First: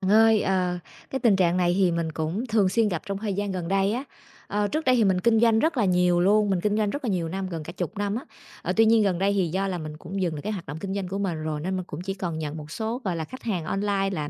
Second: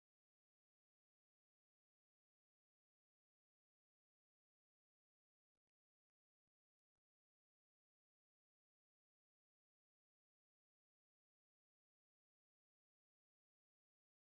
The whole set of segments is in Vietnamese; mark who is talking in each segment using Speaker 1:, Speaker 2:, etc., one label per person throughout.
Speaker 1: Bạn ơi, cái tình trạng này thì mình cũng thường xuyên gặp trong thời gian gần đây á. Trước đây thì mình kinh doanh rất là nhiều luôn, mình kinh doanh rất là nhiều năm, gần cả chục năm á. Tuy nhiên gần đây thì do là mình cũng dừng được cái hoạt động kinh doanh của mình rồi, nên mình cũng chỉ còn nhận một số gọi là khách hàng online là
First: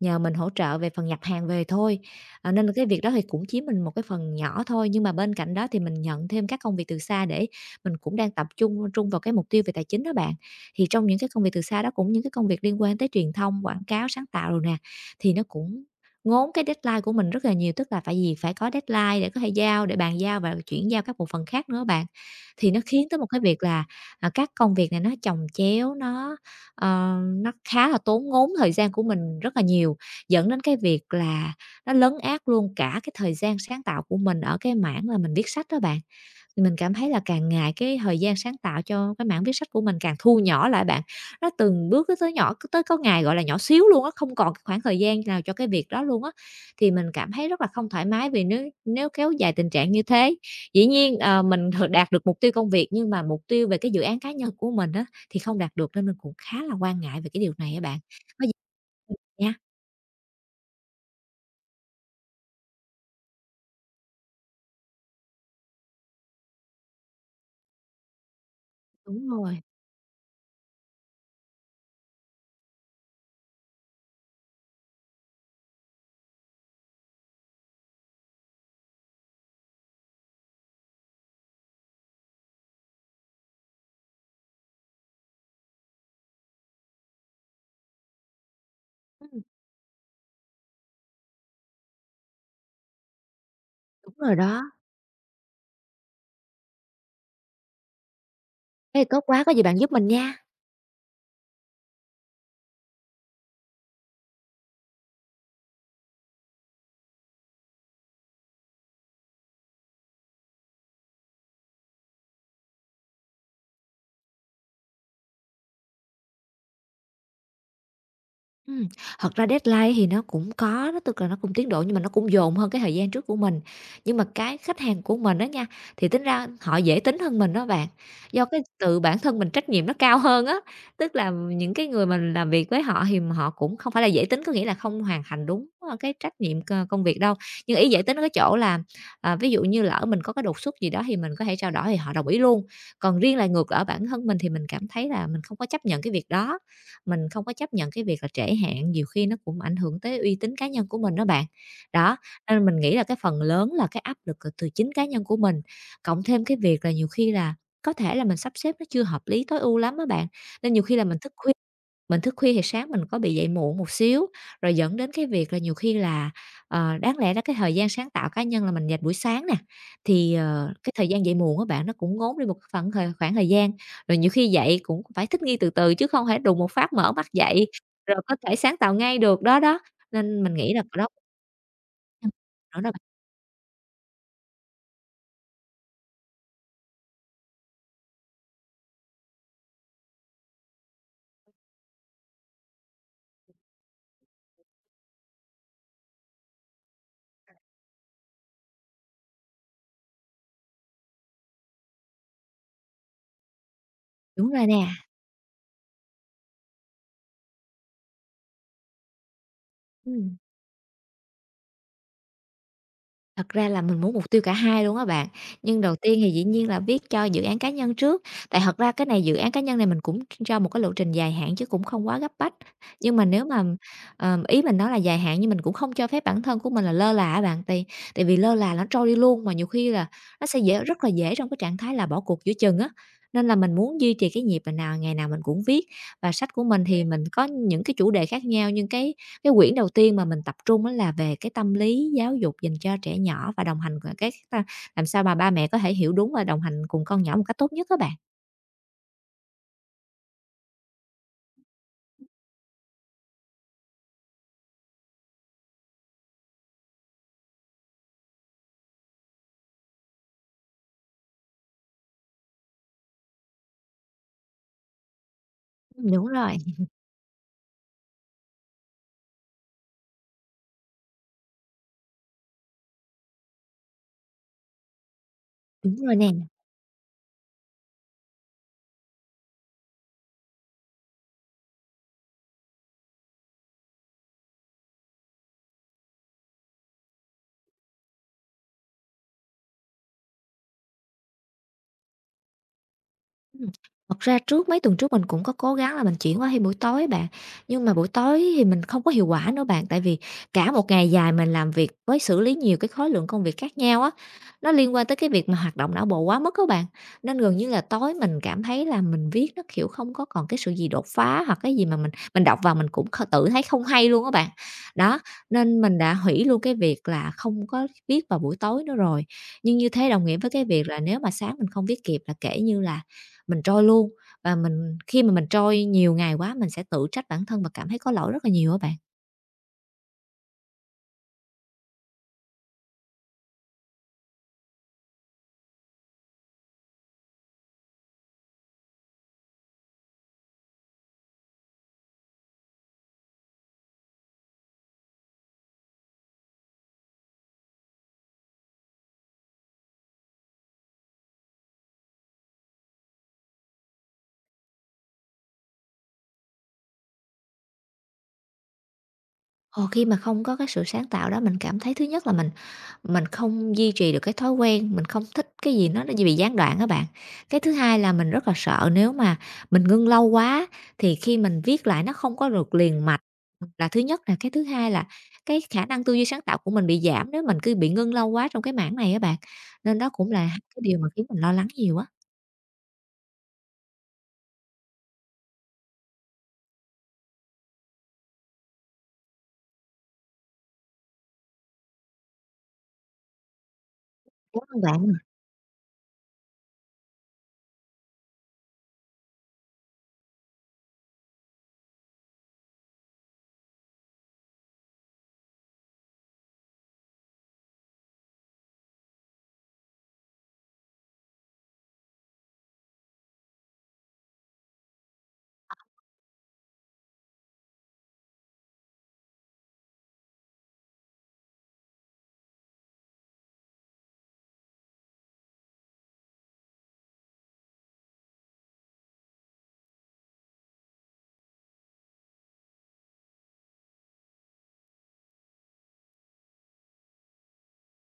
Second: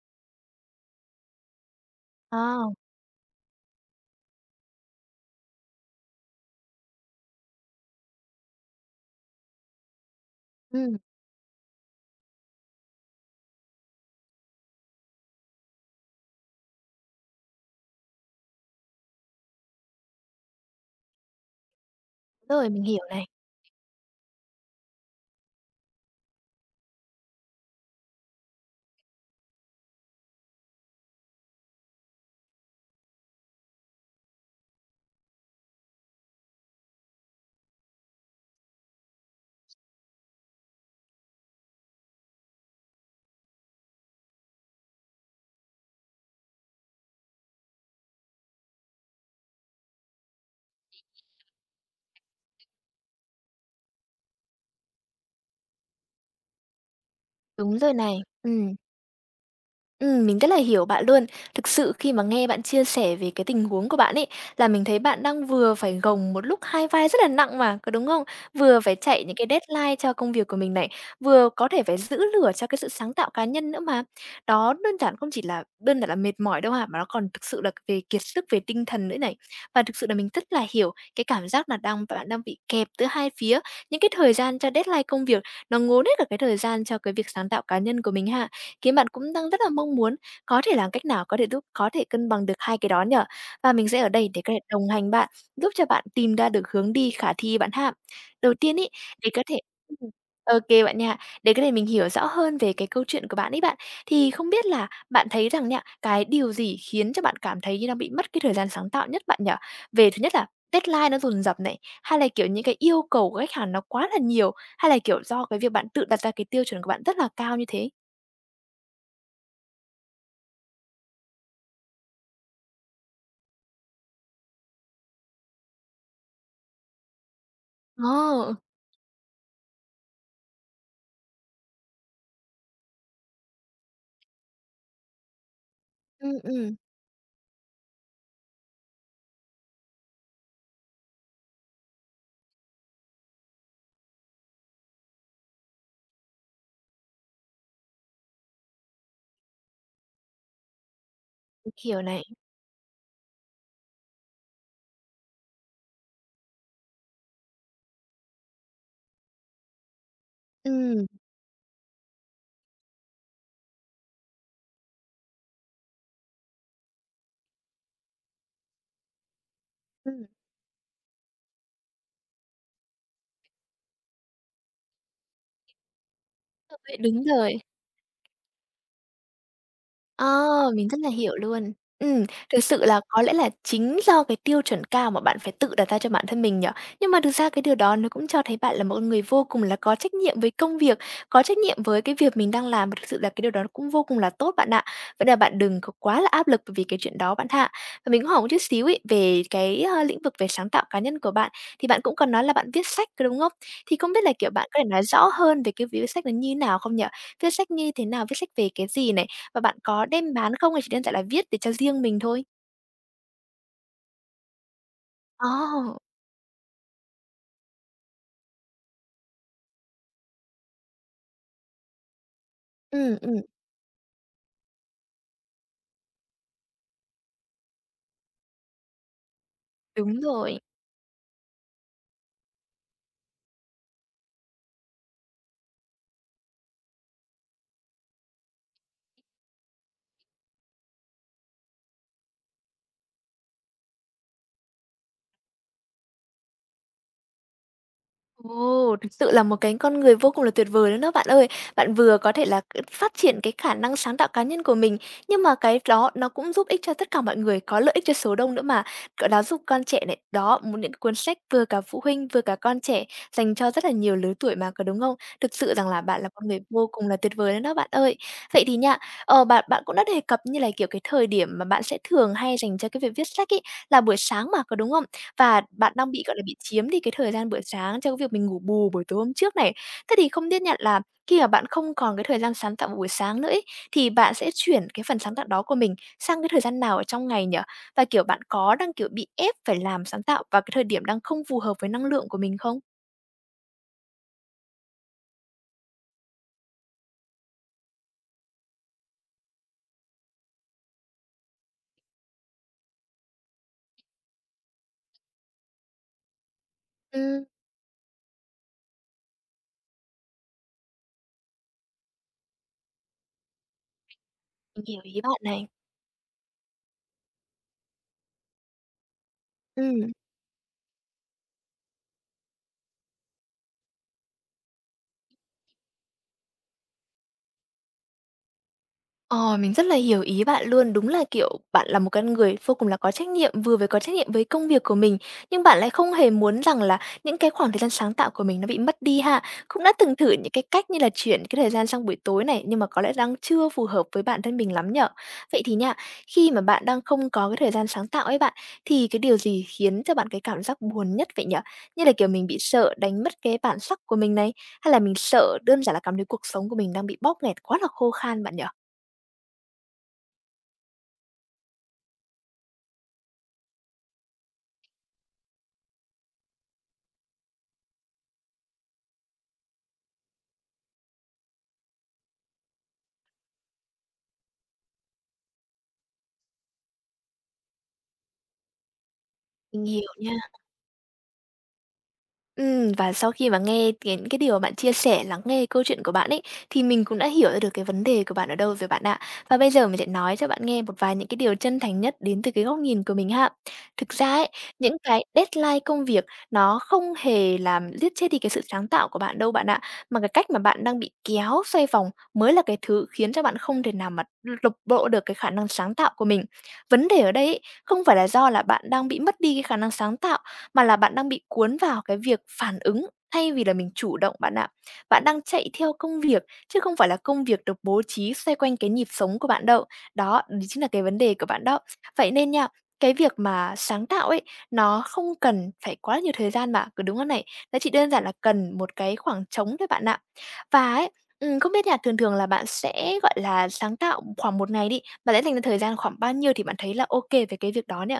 Speaker 1: nhờ mình hỗ trợ về phần nhập hàng về thôi. Ờ,
Speaker 2: À,
Speaker 1: nên là cái việc đó thì cũng chiếm mình một cái phần nhỏ thôi, nhưng mà bên cạnh đó thì mình nhận thêm các công việc từ xa để mình cũng đang tập trung trung vào cái mục tiêu về tài chính đó bạn. Thì
Speaker 2: ừm,
Speaker 1: trong những cái công việc từ xa đó, cũng những cái công việc liên quan tới truyền thông, quảng cáo, sáng tạo rồi nè, thì nó cũng ngốn cái deadline của mình rất là nhiều, tức là phải có deadline để có thể giao, để bàn giao và chuyển giao các bộ phận khác nữa bạn.
Speaker 2: rồi,
Speaker 1: Thì nó
Speaker 2: mình hiểu
Speaker 1: khiến tới một
Speaker 2: này.
Speaker 1: cái việc là, à, các công việc này nó chồng chéo, nó khá là tốn ngốn thời gian của mình rất là nhiều, dẫn đến cái việc là nó lấn át luôn cả cái thời gian sáng tạo của mình ở cái mảng là mình viết sách đó bạn. Mình cảm thấy là càng ngày cái thời gian sáng tạo cho cái mảng viết sách của mình càng thu nhỏ lại bạn. Nó từng bước nó tới nhỏ, cứ tới có ngày, gọi là, nhỏ xíu luôn á, không còn cái khoảng thời gian nào cho cái việc đó luôn á. Thì mình cảm thấy rất là không thoải mái, vì nếu nếu kéo dài tình trạng như thế, dĩ nhiên, mình đạt được mục tiêu công việc, nhưng mà mục tiêu về cái dự án cá nhân của mình á, thì không đạt được, nên mình cũng khá là quan ngại về cái điều này
Speaker 2: Đúng
Speaker 1: á
Speaker 2: rồi
Speaker 1: bạn.
Speaker 2: này.
Speaker 1: Có gì
Speaker 2: Ừm,
Speaker 1: nha.
Speaker 2: Ừm, mình rất là hiểu bạn luôn. Thực sự khi mà nghe bạn chia sẻ về cái tình huống của bạn ấy, là mình thấy bạn đang vừa phải gồng một lúc hai vai rất là nặng mà, có đúng không? Vừa phải chạy
Speaker 1: Đúng
Speaker 2: những cái
Speaker 1: rồi,
Speaker 2: deadline cho công việc của mình này, vừa có thể phải giữ lửa cho cái sự sáng tạo cá nhân nữa mà. Đó đơn giản không chỉ là đơn giản là mệt mỏi đâu hả, mà nó còn thực sự là về kiệt sức về tinh thần nữa này. Và thực sự là mình rất là hiểu cái cảm giác là bạn đang bị kẹp giữa hai phía, những cái thời gian cho deadline công việc nó ngốn hết cả cái thời gian cho cái việc sáng tạo cá nhân của mình ha, khiến bạn cũng
Speaker 1: ừm,
Speaker 2: đang rất là mong muốn có thể làm cách nào có thể giúp có thể cân bằng được hai cái đó nhở. Và mình sẽ ở
Speaker 1: đúng
Speaker 2: đây
Speaker 1: rồi
Speaker 2: để có thể
Speaker 1: đó.
Speaker 2: đồng hành bạn, giúp cho bạn tìm ra được hướng đi khả thi bạn ha. Đầu tiên ý,
Speaker 1: Thế tốt
Speaker 2: để có
Speaker 1: quá, có
Speaker 2: thể
Speaker 1: gì bạn giúp mình
Speaker 2: ừm,
Speaker 1: nha.
Speaker 2: ô bạn nha. Để có thể mình hiểu rõ hơn về cái câu chuyện của bạn ấy bạn, thì không biết là bạn thấy rằng nha, cái điều gì khiến cho bạn cảm thấy như đang bị mất cái thời gian sáng tạo nhất bạn nhở? Về thứ nhất là deadline nó dồn dập này, hay là, kiểu, những cái yêu cầu của khách hàng nó quá là nhiều, hay là, kiểu, do cái việc bạn tự đặt ra cái tiêu chuẩn của bạn rất là cao như thế?
Speaker 1: Ừm, thật ra deadline thì nó cũng có đó, tức là nó cũng tiến độ, nhưng mà nó cũng dồn hơn cái thời gian trước của mình. Nhưng mà cái khách hàng của mình đó nha, thì tính ra họ dễ tính hơn mình đó bạn, do
Speaker 2: Ờ,
Speaker 1: cái từ bản thân mình trách nhiệm nó cao hơn á. Tức là những cái người mình làm việc với họ thì họ cũng không phải là dễ tính, có nghĩa là không hoàn thành đúng, cái trách
Speaker 2: ừ
Speaker 1: nhiệm
Speaker 2: ừ,
Speaker 1: công việc đâu. Nhưng ý dễ tính ở cái chỗ là, à, ví dụ như lỡ mình có cái đột xuất gì đó thì mình có thể trao đổi thì họ đồng ý luôn. Còn riêng lại ngược lại ở bản thân mình thì mình cảm thấy là mình không có chấp nhận cái việc đó, mình không có chấp nhận cái việc là trễ hạn, nhiều khi nó cũng ảnh hưởng tới uy tín cá nhân của mình đó bạn.
Speaker 2: mình hiểu
Speaker 1: Đó,
Speaker 2: này.
Speaker 1: nên mình nghĩ là cái phần lớn là cái áp lực là từ chính cá nhân của mình, cộng thêm cái việc là nhiều khi là có thể là mình sắp xếp nó chưa hợp lý tối ưu lắm á bạn, nên nhiều khi là
Speaker 2: Ừ
Speaker 1: mình thức khuya, thì sáng mình có bị dậy muộn một xíu, rồi dẫn đến cái việc là nhiều khi là, đáng lẽ ra cái thời gian sáng tạo cá nhân là mình dành buổi sáng nè,
Speaker 2: ừ,
Speaker 1: thì, cái thời gian dậy muộn của bạn, nó cũng ngốn đi một cái phẳng thời khoảng thời gian. Rồi nhiều khi dậy cũng phải thích nghi từ từ chứ không thể đùng một phát
Speaker 2: đúng
Speaker 1: mở
Speaker 2: đúng
Speaker 1: mắt
Speaker 2: rồi.
Speaker 1: dậy rồi có thể sáng tạo ngay được, đó, đó, nên mình
Speaker 2: Ờ,
Speaker 1: nghĩ là
Speaker 2: mình rất
Speaker 1: đó
Speaker 2: là
Speaker 1: cũng
Speaker 2: hiểu luôn. Ừ,
Speaker 1: là một
Speaker 2: thực
Speaker 1: phần nữa
Speaker 2: sự
Speaker 1: đó bạn.
Speaker 2: là có lẽ là chính do cái tiêu chuẩn cao mà bạn phải tự đặt ra cho bản thân mình nhở. Nhưng mà thực ra cái điều đó nó cũng cho thấy bạn là một con người vô cùng là có trách nhiệm với công việc, có trách nhiệm với cái việc mình đang làm, và thực sự là cái điều đó cũng vô cùng là tốt bạn ạ. Vậy là bạn đừng có quá là áp lực vì cái chuyện đó bạn hạ. Và mình cũng hỏi một chút xíu ấy, về cái, lĩnh vực về sáng tạo cá nhân của bạn, thì bạn cũng còn nói là bạn viết sách, đúng không? Thì không biết là,
Speaker 1: Đúng
Speaker 2: kiểu,
Speaker 1: rồi
Speaker 2: bạn có thể
Speaker 1: nè.
Speaker 2: nói rõ hơn về cái việc viết sách nó như nào không nhở? Viết sách như thế nào? Viết sách về cái gì này? Và bạn có đem
Speaker 1: Ừm.
Speaker 2: bán không hay chỉ đơn giản là viết để cho riêng mình thôi?
Speaker 1: Thật ra là mình muốn mục tiêu cả hai luôn á bạn, nhưng đầu
Speaker 2: Ồ!
Speaker 1: tiên thì dĩ nhiên là viết cho dự án cá nhân trước, tại thật ra cái này dự án cá nhân này mình cũng cho một cái lộ trình dài hạn chứ cũng không quá gấp bách. Nhưng
Speaker 2: Ừm,
Speaker 1: mà
Speaker 2: ừm,
Speaker 1: nếu mà, ý mình nói là dài hạn, nhưng mình cũng không cho phép bản thân của mình là lơ là á bạn, tại tại vì lơ là nó trôi đi luôn, mà nhiều khi là
Speaker 2: đúng
Speaker 1: nó sẽ
Speaker 2: rồi.
Speaker 1: dễ, rất là dễ trong cái trạng thái là bỏ cuộc giữa chừng á. Nên là mình muốn duy trì cái nhịp mà ngày nào mình cũng viết, và sách của mình thì mình có những cái chủ đề khác nhau, nhưng cái quyển đầu tiên mà mình tập trung á là về cái tâm lý giáo dục dành cho trẻ nhỏ và đồng hành, ờ, cái ta làm sao mà ba mẹ có thể hiểu đúng và đồng hành cùng con nhỏ một cách tốt nhất các bạn.
Speaker 2: Ồ, thực sự là một cái con người vô cùng là tuyệt vời luôn đó bạn ơi. Bạn vừa có thể là phát triển cái khả năng sáng tạo cá nhân của mình, nhưng mà cái đó nó cũng giúp ích cho tất cả mọi người, có lợi ích cho số đông nữa mà. Cỡ đó giúp con trẻ này, đó, một những cuốn sách vừa cả phụ huynh, vừa cả con trẻ, dành cho rất là nhiều lứa tuổi mà, có đúng không? Thực sự rằng là
Speaker 1: Ừm,
Speaker 2: bạn
Speaker 1: đúng
Speaker 2: là con
Speaker 1: rồi,
Speaker 2: người vô cùng là tuyệt vời luôn đó bạn ơi. Vậy thì nha, bạn bạn cũng đã đề cập như là, kiểu, cái thời điểm mà bạn sẽ thường hay dành cho cái việc viết sách ý là buổi sáng mà, có đúng không? Và bạn
Speaker 1: đúng
Speaker 2: đang
Speaker 1: rồi
Speaker 2: bị,
Speaker 1: nè.
Speaker 2: gọi là, bị chiếm đi cái thời gian buổi sáng cho cái việc mình ngủ bù buổi tối hôm trước này. Thế thì không biết nhận là khi mà bạn không còn cái thời gian sáng tạo vào buổi sáng nữa ấy, thì bạn sẽ chuyển cái phần sáng tạo đó của mình sang cái thời gian nào ở trong ngày nhỉ? Và, kiểu, bạn có đang, kiểu, bị ép phải làm sáng tạo vào cái thời điểm đang không phù hợp với năng lượng của mình không?
Speaker 1: Ừm, thật ra trước mấy tuần trước mình cũng có cố gắng là mình chuyển qua thi buổi tối bạn, nhưng mà buổi tối thì mình không có hiệu quả nữa bạn, tại vì cả một ngày dài mình làm việc với xử lý nhiều cái khối lượng công việc khác nhau á, nó liên quan tới cái việc mà hoạt động não bộ quá mức các bạn. Nên
Speaker 2: Ừm,
Speaker 1: gần như là tối mình cảm thấy là mình viết nó, kiểu, không có còn cái sự gì đột phá, hoặc cái gì mà mình đọc vào mình cũng tự thấy không hay luôn á bạn.
Speaker 2: mình hiểu
Speaker 1: Đó,
Speaker 2: ý bạn này.
Speaker 1: nên mình đã hủy luôn cái việc là không có viết vào buổi tối nữa rồi, nhưng như thế
Speaker 2: Ừm.
Speaker 1: đồng nghĩa với cái việc là nếu mà sáng mình không viết kịp là kể như là mình trôi luôn, và khi mà mình trôi nhiều ngày quá, mình sẽ tự trách bản thân và cảm thấy có lỗi rất là nhiều á bạn.
Speaker 2: Ờ, mình rất là hiểu ý bạn luôn. Đúng là, kiểu, bạn là một con người vô cùng là có trách nhiệm, vừa phải có trách nhiệm với công việc của mình, nhưng bạn lại không hề muốn rằng là những cái khoảng thời gian sáng tạo của mình nó bị mất đi ha. Cũng đã từng thử những cái cách như là chuyển cái thời gian sang buổi tối này, nhưng mà có lẽ đang chưa phù hợp với bản thân mình lắm nhở. Vậy thì nha, khi mà bạn đang không có cái thời gian sáng tạo ấy bạn, thì cái điều gì khiến cho bạn cái cảm giác buồn nhất vậy nhở? Như là, kiểu, mình bị sợ đánh mất cái bản sắc của mình này, hay là mình sợ đơn giản là cảm thấy cuộc sống của mình đang bị bóp nghẹt quá là khô khan bạn nhở?
Speaker 1: Ờ, khi mà không có cái sự sáng tạo đó, mình cảm thấy thứ nhất là mình không duy trì được cái thói quen, mình không thích cái gì nó bị gián đoạn á bạn. Cái thứ hai là mình rất là sợ nếu mà mình ngưng lâu quá thì khi mình viết lại nó không có được liền mạch, là thứ nhất nè, cái thứ hai là cái khả năng tư duy sáng tạo của mình bị giảm nếu mình cứ bị ngưng lâu quá trong cái mảng này á bạn.
Speaker 2: Mình
Speaker 1: Nên
Speaker 2: hiểu
Speaker 1: đó cũng
Speaker 2: nha.
Speaker 1: là cái điều mà khiến mình lo lắng nhiều á.
Speaker 2: Và sau khi mà nghe những cái điều mà bạn chia sẻ, lắng nghe câu chuyện của bạn ấy, thì mình cũng đã hiểu ra được cái vấn đề của bạn ở đâu rồi bạn ạ. Và bây giờ mình sẽ nói cho bạn nghe một vài những cái điều chân thành nhất đến từ cái góc nhìn của mình ha. Thực ra ấy,
Speaker 1: Cảm ơn
Speaker 2: những
Speaker 1: bạn.
Speaker 2: cái deadline công việc nó không hề làm giết chết đi cái sự sáng tạo của bạn đâu bạn ạ, mà cái cách mà bạn đang bị kéo xoay vòng mới là cái thứ khiến cho bạn không thể nào mà lục bộ được cái khả năng sáng tạo của mình. Vấn đề ở đây ấy, không phải là do là bạn đang bị mất đi cái khả năng sáng tạo mà là bạn đang bị cuốn vào cái việc phản ứng thay vì là mình chủ động bạn ạ. Bạn đang chạy theo công việc chứ không phải là công việc được bố trí xoay quanh cái nhịp sống của bạn đâu. Đó, đấy chính là cái vấn đề của bạn đó. Vậy nên nha, cái việc mà sáng tạo ấy, nó không cần phải quá nhiều thời gian mà, cứ đúng không này? Nó chỉ đơn giản là cần một cái khoảng trống thôi bạn ạ. Và ấy, không biết là thường thường là bạn sẽ, gọi là, sáng tạo khoảng một ngày đi, bạn sẽ dành ra thời gian khoảng bao nhiêu thì bạn thấy là ok về cái việc đó nhỉ?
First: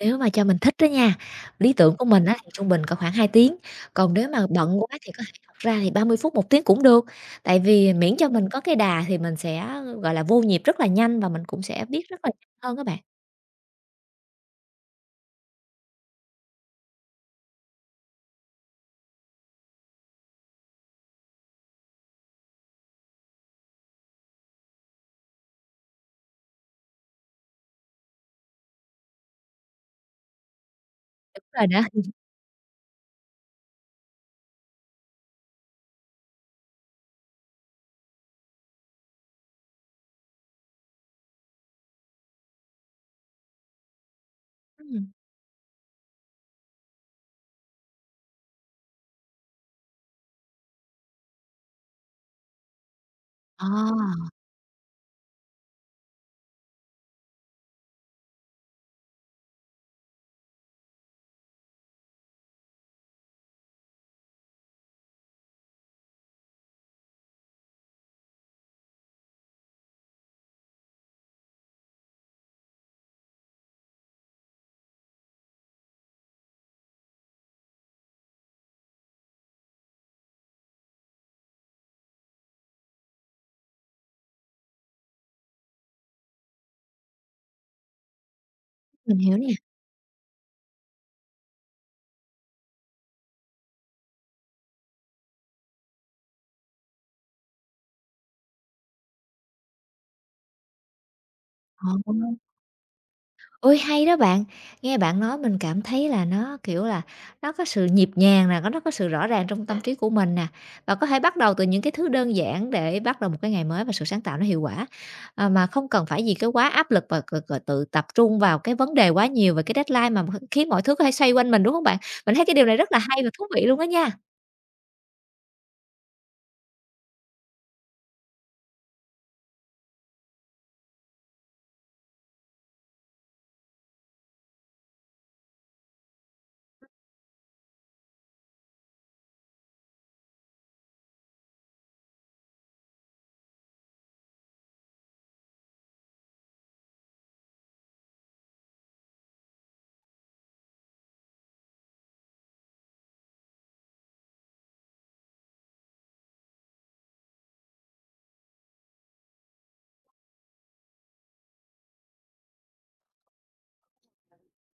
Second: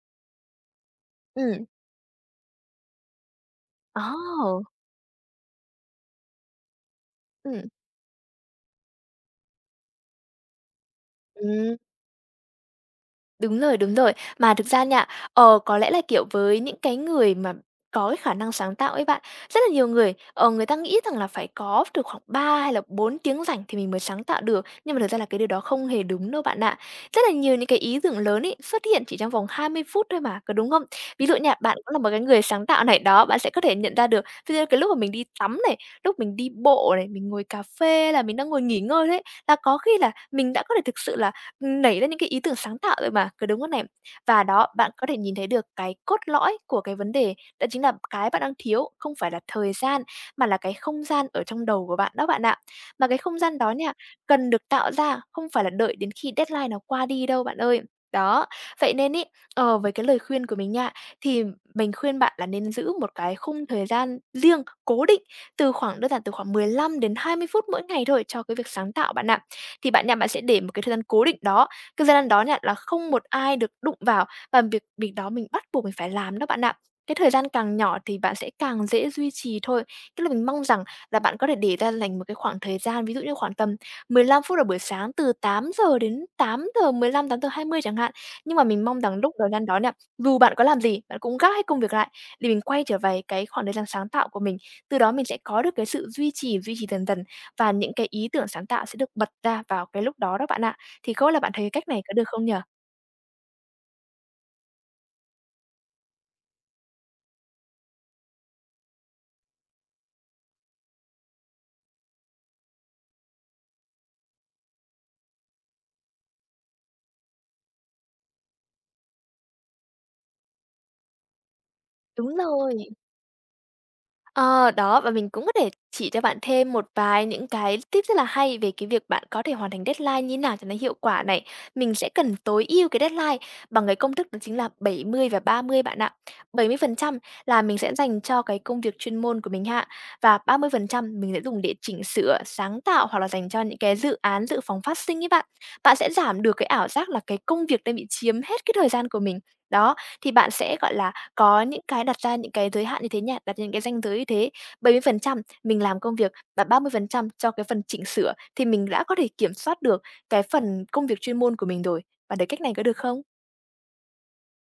Speaker 1: Nếu mà cho mình thích đó nha,
Speaker 2: Ừ,
Speaker 1: lý tưởng của mình á thì trung bình cỡ khoảng 2 tiếng, còn nếu mà
Speaker 2: oh,
Speaker 1: bận quá thì có thể thật ra thì 30 phút, 1 tiếng cũng được. Tại
Speaker 2: ừ.
Speaker 1: vì miễn cho mình có cái đà thì mình sẽ, gọi là, vô nhịp rất là nhanh và mình cũng
Speaker 2: Ừm,
Speaker 1: sẽ biết rất là nhanh hơn á bạn.
Speaker 2: đúng rồi, đúng rồi. Mà thực ra nha, có lẽ là, kiểu, với những cái người mà có cái khả năng sáng tạo ấy bạn, rất là nhiều người, người ta nghĩ rằng là phải có từ khoảng 3 hay là 4 tiếng rảnh thì mình mới sáng tạo được, nhưng mà thực ra là cái điều đó không hề đúng đâu bạn ạ. Rất là nhiều những cái ý tưởng lớn ấy xuất hiện chỉ trong vòng 20 phút thôi mà, có đúng không? Ví dụ
Speaker 1: Đúng
Speaker 2: nha,
Speaker 1: rồi
Speaker 2: bạn
Speaker 1: đó.
Speaker 2: cũng là một cái người sáng tạo này, đó, bạn sẽ có thể nhận ra được, ví dụ cái lúc mà mình đi tắm này, lúc mình đi bộ này, mình ngồi cà phê là mình đang ngồi nghỉ ngơi đấy, là có khi là mình đã có thể thực sự là nảy ra những cái ý tưởng sáng tạo rồi mà, cứ đúng không này? Và đó, bạn có
Speaker 1: Ừm.
Speaker 2: thể nhìn thấy được cái cốt lõi của cái vấn đề, đó chính là cái bạn đang thiếu không phải là thời gian, mà là cái không gian ở trong đầu của bạn đó bạn ạ. Mà cái không gian đó nha,
Speaker 1: À,
Speaker 2: cần được tạo ra, không phải là đợi đến khi deadline nó qua đi đâu bạn ơi. Đó, vậy nên ý, với cái lời khuyên của mình nha, thì mình khuyên bạn là nên giữ một cái khung thời gian riêng, cố định, từ khoảng đơn giản từ khoảng 15 đến 20 phút mỗi ngày thôi cho cái việc sáng tạo bạn ạ, thì bạn nha, bạn sẽ để một cái thời gian cố định đó. Cái thời gian đó nha, là không một ai được đụng vào và việc việc đó mình bắt buộc mình phải làm đó bạn ạ. Cái thời gian càng nhỏ thì bạn sẽ càng dễ duy trì thôi. Tức là mình mong rằng là bạn có thể để ra dành một cái khoảng thời gian, ví dụ như khoảng tầm 15 phút ở buổi sáng từ 8 giờ đến 8:15, 8:20 chẳng hạn. Nhưng mà mình mong rằng
Speaker 1: mình
Speaker 2: lúc
Speaker 1: hiểu nè.
Speaker 2: thời gian đó nha, dù bạn có làm gì, bạn cũng gác hết công việc lại để mình quay trở về cái khoảng thời gian sáng tạo của mình. Từ đó mình sẽ có được cái sự duy trì dần dần và những cái ý tưởng sáng tạo sẽ được bật ra vào cái lúc đó đó bạn ạ. Thì không biết là bạn thấy cái cách
Speaker 1: Ờ.
Speaker 2: này có được không nhỉ?
Speaker 1: Ôi, hay đó bạn! Nghe bạn nói mình cảm thấy là nó, kiểu là, nó có sự nhịp nhàng nè, nó có sự rõ ràng trong tâm trí của mình nè, và có thể bắt đầu từ những cái thứ đơn giản để bắt đầu một cái ngày mới và sự sáng tạo nó hiệu quả. Mà không cần phải gì cái quá áp lực và c c tự tập trung vào cái vấn đề quá nhiều về cái deadline mà khiến mọi thứ có thể xoay quanh mình, đúng không bạn? Mình
Speaker 2: Đúng
Speaker 1: thấy cái điều
Speaker 2: rồi.
Speaker 1: này rất là hay và thú vị luôn đó nha.
Speaker 2: Ờ, đó, và mình cũng có thể chỉ cho bạn thêm một vài những cái tip rất là hay về cái việc bạn có thể hoàn thành deadline như nào cho nó hiệu quả này. Mình sẽ cần tối ưu cái deadline bằng cái công thức đó chính là 70 và 30 bạn ạ. 70% là mình sẽ dành cho cái công việc chuyên môn của mình hạ, và 30% mình sẽ dùng để chỉnh sửa, sáng tạo hoặc là dành cho những cái dự án dự phòng phát sinh ấy bạn. Bạn sẽ giảm được cái ảo giác là cái công việc đang bị chiếm hết cái thời gian của mình. Đó, thì bạn sẽ, gọi là, có những cái đặt ra những cái giới hạn như thế nha, đặt những cái ranh giới như thế. 70% mình làm công việc và 30% cho cái phần chỉnh sửa thì mình đã có thể kiểm soát được cái phần công việc chuyên môn của mình rồi. Bạn thấy cách này có được không?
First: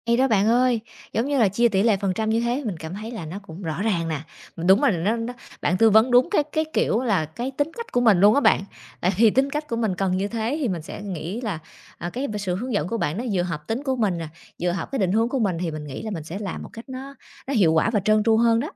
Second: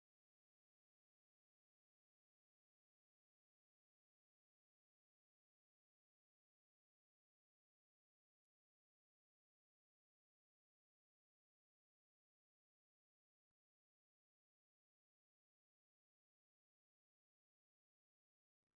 Speaker 1: Hay đó bạn ơi, giống như là chia tỷ lệ phần trăm như thế mình cảm thấy là nó cũng rõ ràng nè. Mình đúng là nó bạn tư vấn đúng cái, kiểu là, cái tính cách của mình luôn á bạn. Tại vì tính cách của mình cần như thế thì mình sẽ nghĩ là, à, cái sự hướng dẫn của bạn nó vừa hợp tính của mình nè, vừa hợp cái định hướng của mình, thì mình nghĩ là mình sẽ làm một cách nó hiệu quả và trơn tru hơn đó.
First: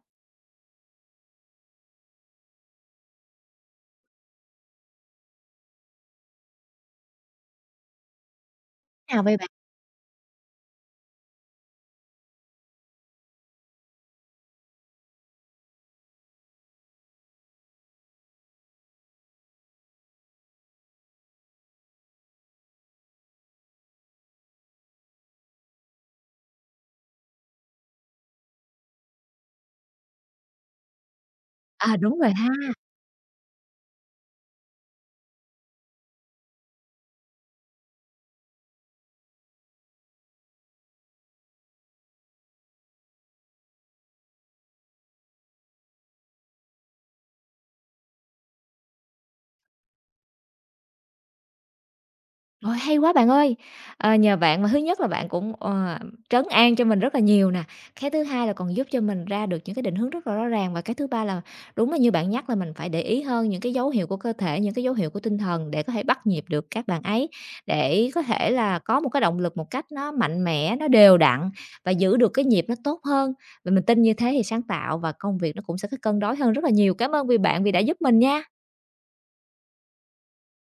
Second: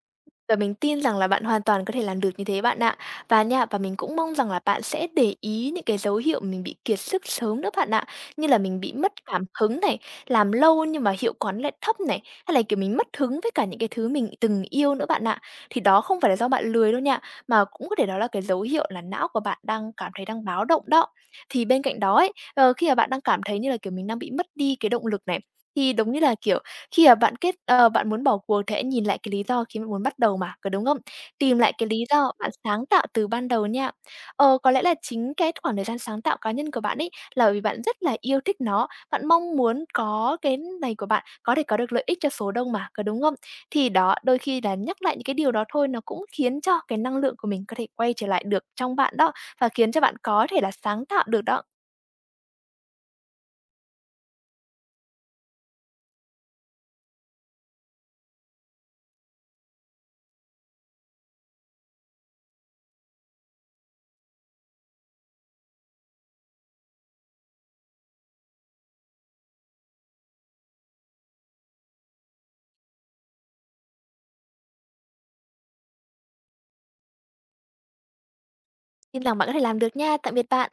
Speaker 2: Và mình tin rằng là bạn hoàn toàn có thể làm được như thế bạn ạ. Và mình cũng mong rằng là bạn sẽ để ý những cái dấu hiệu mình bị kiệt sức sớm nữa bạn ạ. Như là mình bị mất
Speaker 1: Nào vậy
Speaker 2: cảm
Speaker 1: bạn?
Speaker 2: hứng này, làm lâu nhưng mà hiệu quả nó lại thấp này, hay là kiểu mình mất hứng với cả những cái thứ mình từng yêu nữa bạn ạ. Thì đó không phải là do bạn lười đâu nha, mà cũng có thể đó là cái dấu hiệu là não của bạn đang cảm thấy, đang báo động đó. Thì bên cạnh đó ấy, khi mà bạn đang cảm thấy như là kiểu mình đang bị mất đi cái động lực này, thì đúng như là kiểu khi mà bạn muốn bỏ cuộc thì hãy nhìn lại cái lý do khiến bạn muốn bắt đầu mà, có đúng không? Tìm lại cái
Speaker 1: À,
Speaker 2: lý
Speaker 1: đúng rồi
Speaker 2: do bạn
Speaker 1: ha.
Speaker 2: sáng tạo từ ban đầu nha. Ờ, có lẽ là chính cái khoảng thời gian sáng tạo cá nhân của bạn ấy là vì bạn rất là yêu thích nó, bạn mong muốn có cái này của bạn có thể có được lợi ích cho số đông mà, có đúng không? Thì đó, đôi khi là nhắc lại những cái điều đó thôi nó cũng khiến cho cái năng lượng của mình có thể quay trở lại được trong bạn đó, và khiến cho bạn có thể là sáng tạo được đó.
Speaker 1: Ôi, hay quá bạn ơi! Nhờ bạn mà thứ nhất là bạn cũng, trấn an cho mình rất là nhiều nè, cái thứ hai là còn giúp cho mình ra được những cái định hướng rất là rõ ràng, và cái thứ ba là đúng là như bạn nhắc là mình phải để ý hơn những cái dấu hiệu của cơ thể, những cái dấu hiệu của tinh thần để có thể bắt nhịp được các bạn ấy, để có thể là có một cái động lực một cách nó mạnh mẽ, nó đều đặn và giữ được cái nhịp nó tốt hơn. Và mình tin như thế thì sáng tạo và công việc nó cũng sẽ có cân đối hơn rất là nhiều. Cảm ơn vì bạn vì đã giúp mình nha.
Speaker 2: Tin rằng bạn có thể làm được nha. Tạm biệt bạn.